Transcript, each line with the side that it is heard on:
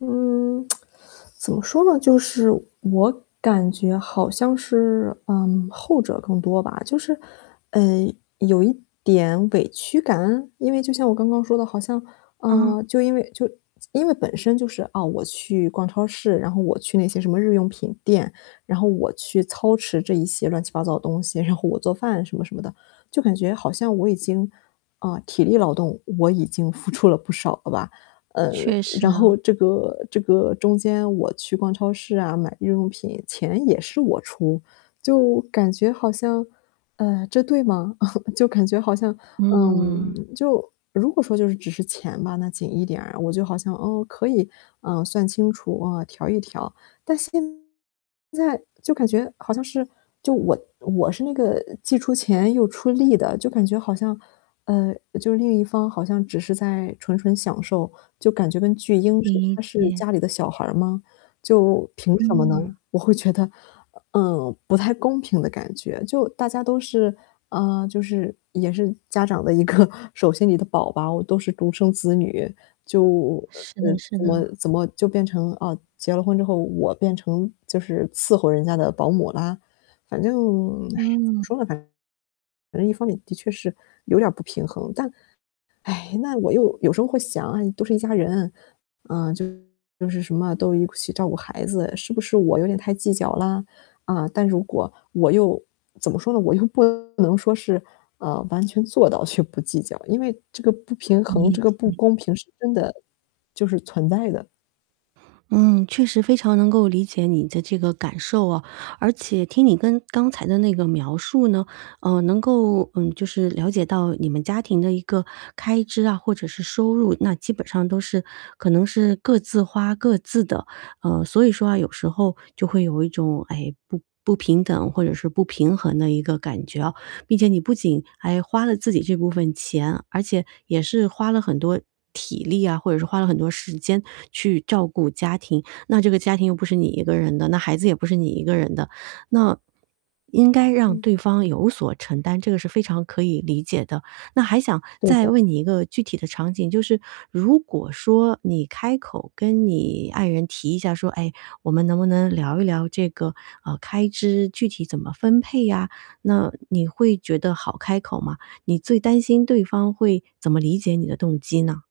left: 嗯，怎么说呢，就是我感觉好像是，嗯，后者更多吧。就是，嗯，有一点委屈感？因为就像我刚刚说的，好像，呃，
right: 嗯。
left: 就因为就是因为本身就是，啊，我去逛超市，然后我去那些什么日用品店，然后我去操持这一些乱七八糟的东西，然后我做饭什么什么的。就感觉好像我已经，呃，体力劳动，我已经付出了不少了吧。呃，
right: 确实
left: 然后
right: 啊。
left: 这个这个中间我去逛超市啊，买日用品，钱也是我出，就感觉好像，呃，这对吗？就感觉好像
right: 嗯。
left: 嗯，就如果说就是只是钱嘛吧，那紧一点，我就好像，哦，可以，呃，算清楚啊，调一调。但现在就感觉好像是，就我我是那个既出钱又出力的，就感觉好像，嗯，就是另一方好像只是在纯纯享受，就感觉跟巨婴似的，
right: 理
left: 他是
right: 解。
left: 家里的小孩儿吗，就凭什么呢？
right: 嗯。
left: 我会觉得，嗯，不太公平的感觉。就大家都是啊，就是也是家长的一个手心里的宝宝，都是独生子女，就，呃，
right: 是的是
left: 怎么
right: 的。
left: 怎么就变成了啊，结了婚之后，我变成就是伺候人家的保姆啦？反正，哎呀，怎么
right: 嗯。
left: 说呢，反正一方面的确是有点儿不平衡。但，唉，那我又有时候会想啊，都是一家人，啊，就都是什么都一起照顾孩子，是不是我有点太计较了？啊，但如果我又怎么说呢，我又不能说是，呃，完全做到就不计较。因为这个不平衡、
right: 理
left: 这个不
right: 解。
left: 公平是真的就是存在的。
right: 嗯，确实非常能够理解你的这个感受啊，而且听你跟刚才的那个描述呢，呃，能够，嗯，就是了解到你们家庭的一个开支啊，或者是收入，那基本上都是可能是各自花各自的，呃，所以说啊有时候就会有一种，哎，不不平等或者是不平衡的一个感觉哦。毕竟你不仅还花了自己这部分钱，而且也是花了很多体力啊，或者是花了很多时间去照顾家庭。那这个家庭又不是你一个人的，那孩子也不是你一个人的，那，应该让对
left: 嗯。
right: 方有所承担，这个是非常可以理解的。那还想
left: 对
right: 再
left: 的。
right: 问你一个具体的场景，就是如果说你开口跟你爱人提一下说，哎，我们能不能聊一聊这个，呃，开支具体怎么分配呀，那你会觉得好开口吗？你最担心对方会怎么理解你的动机呢？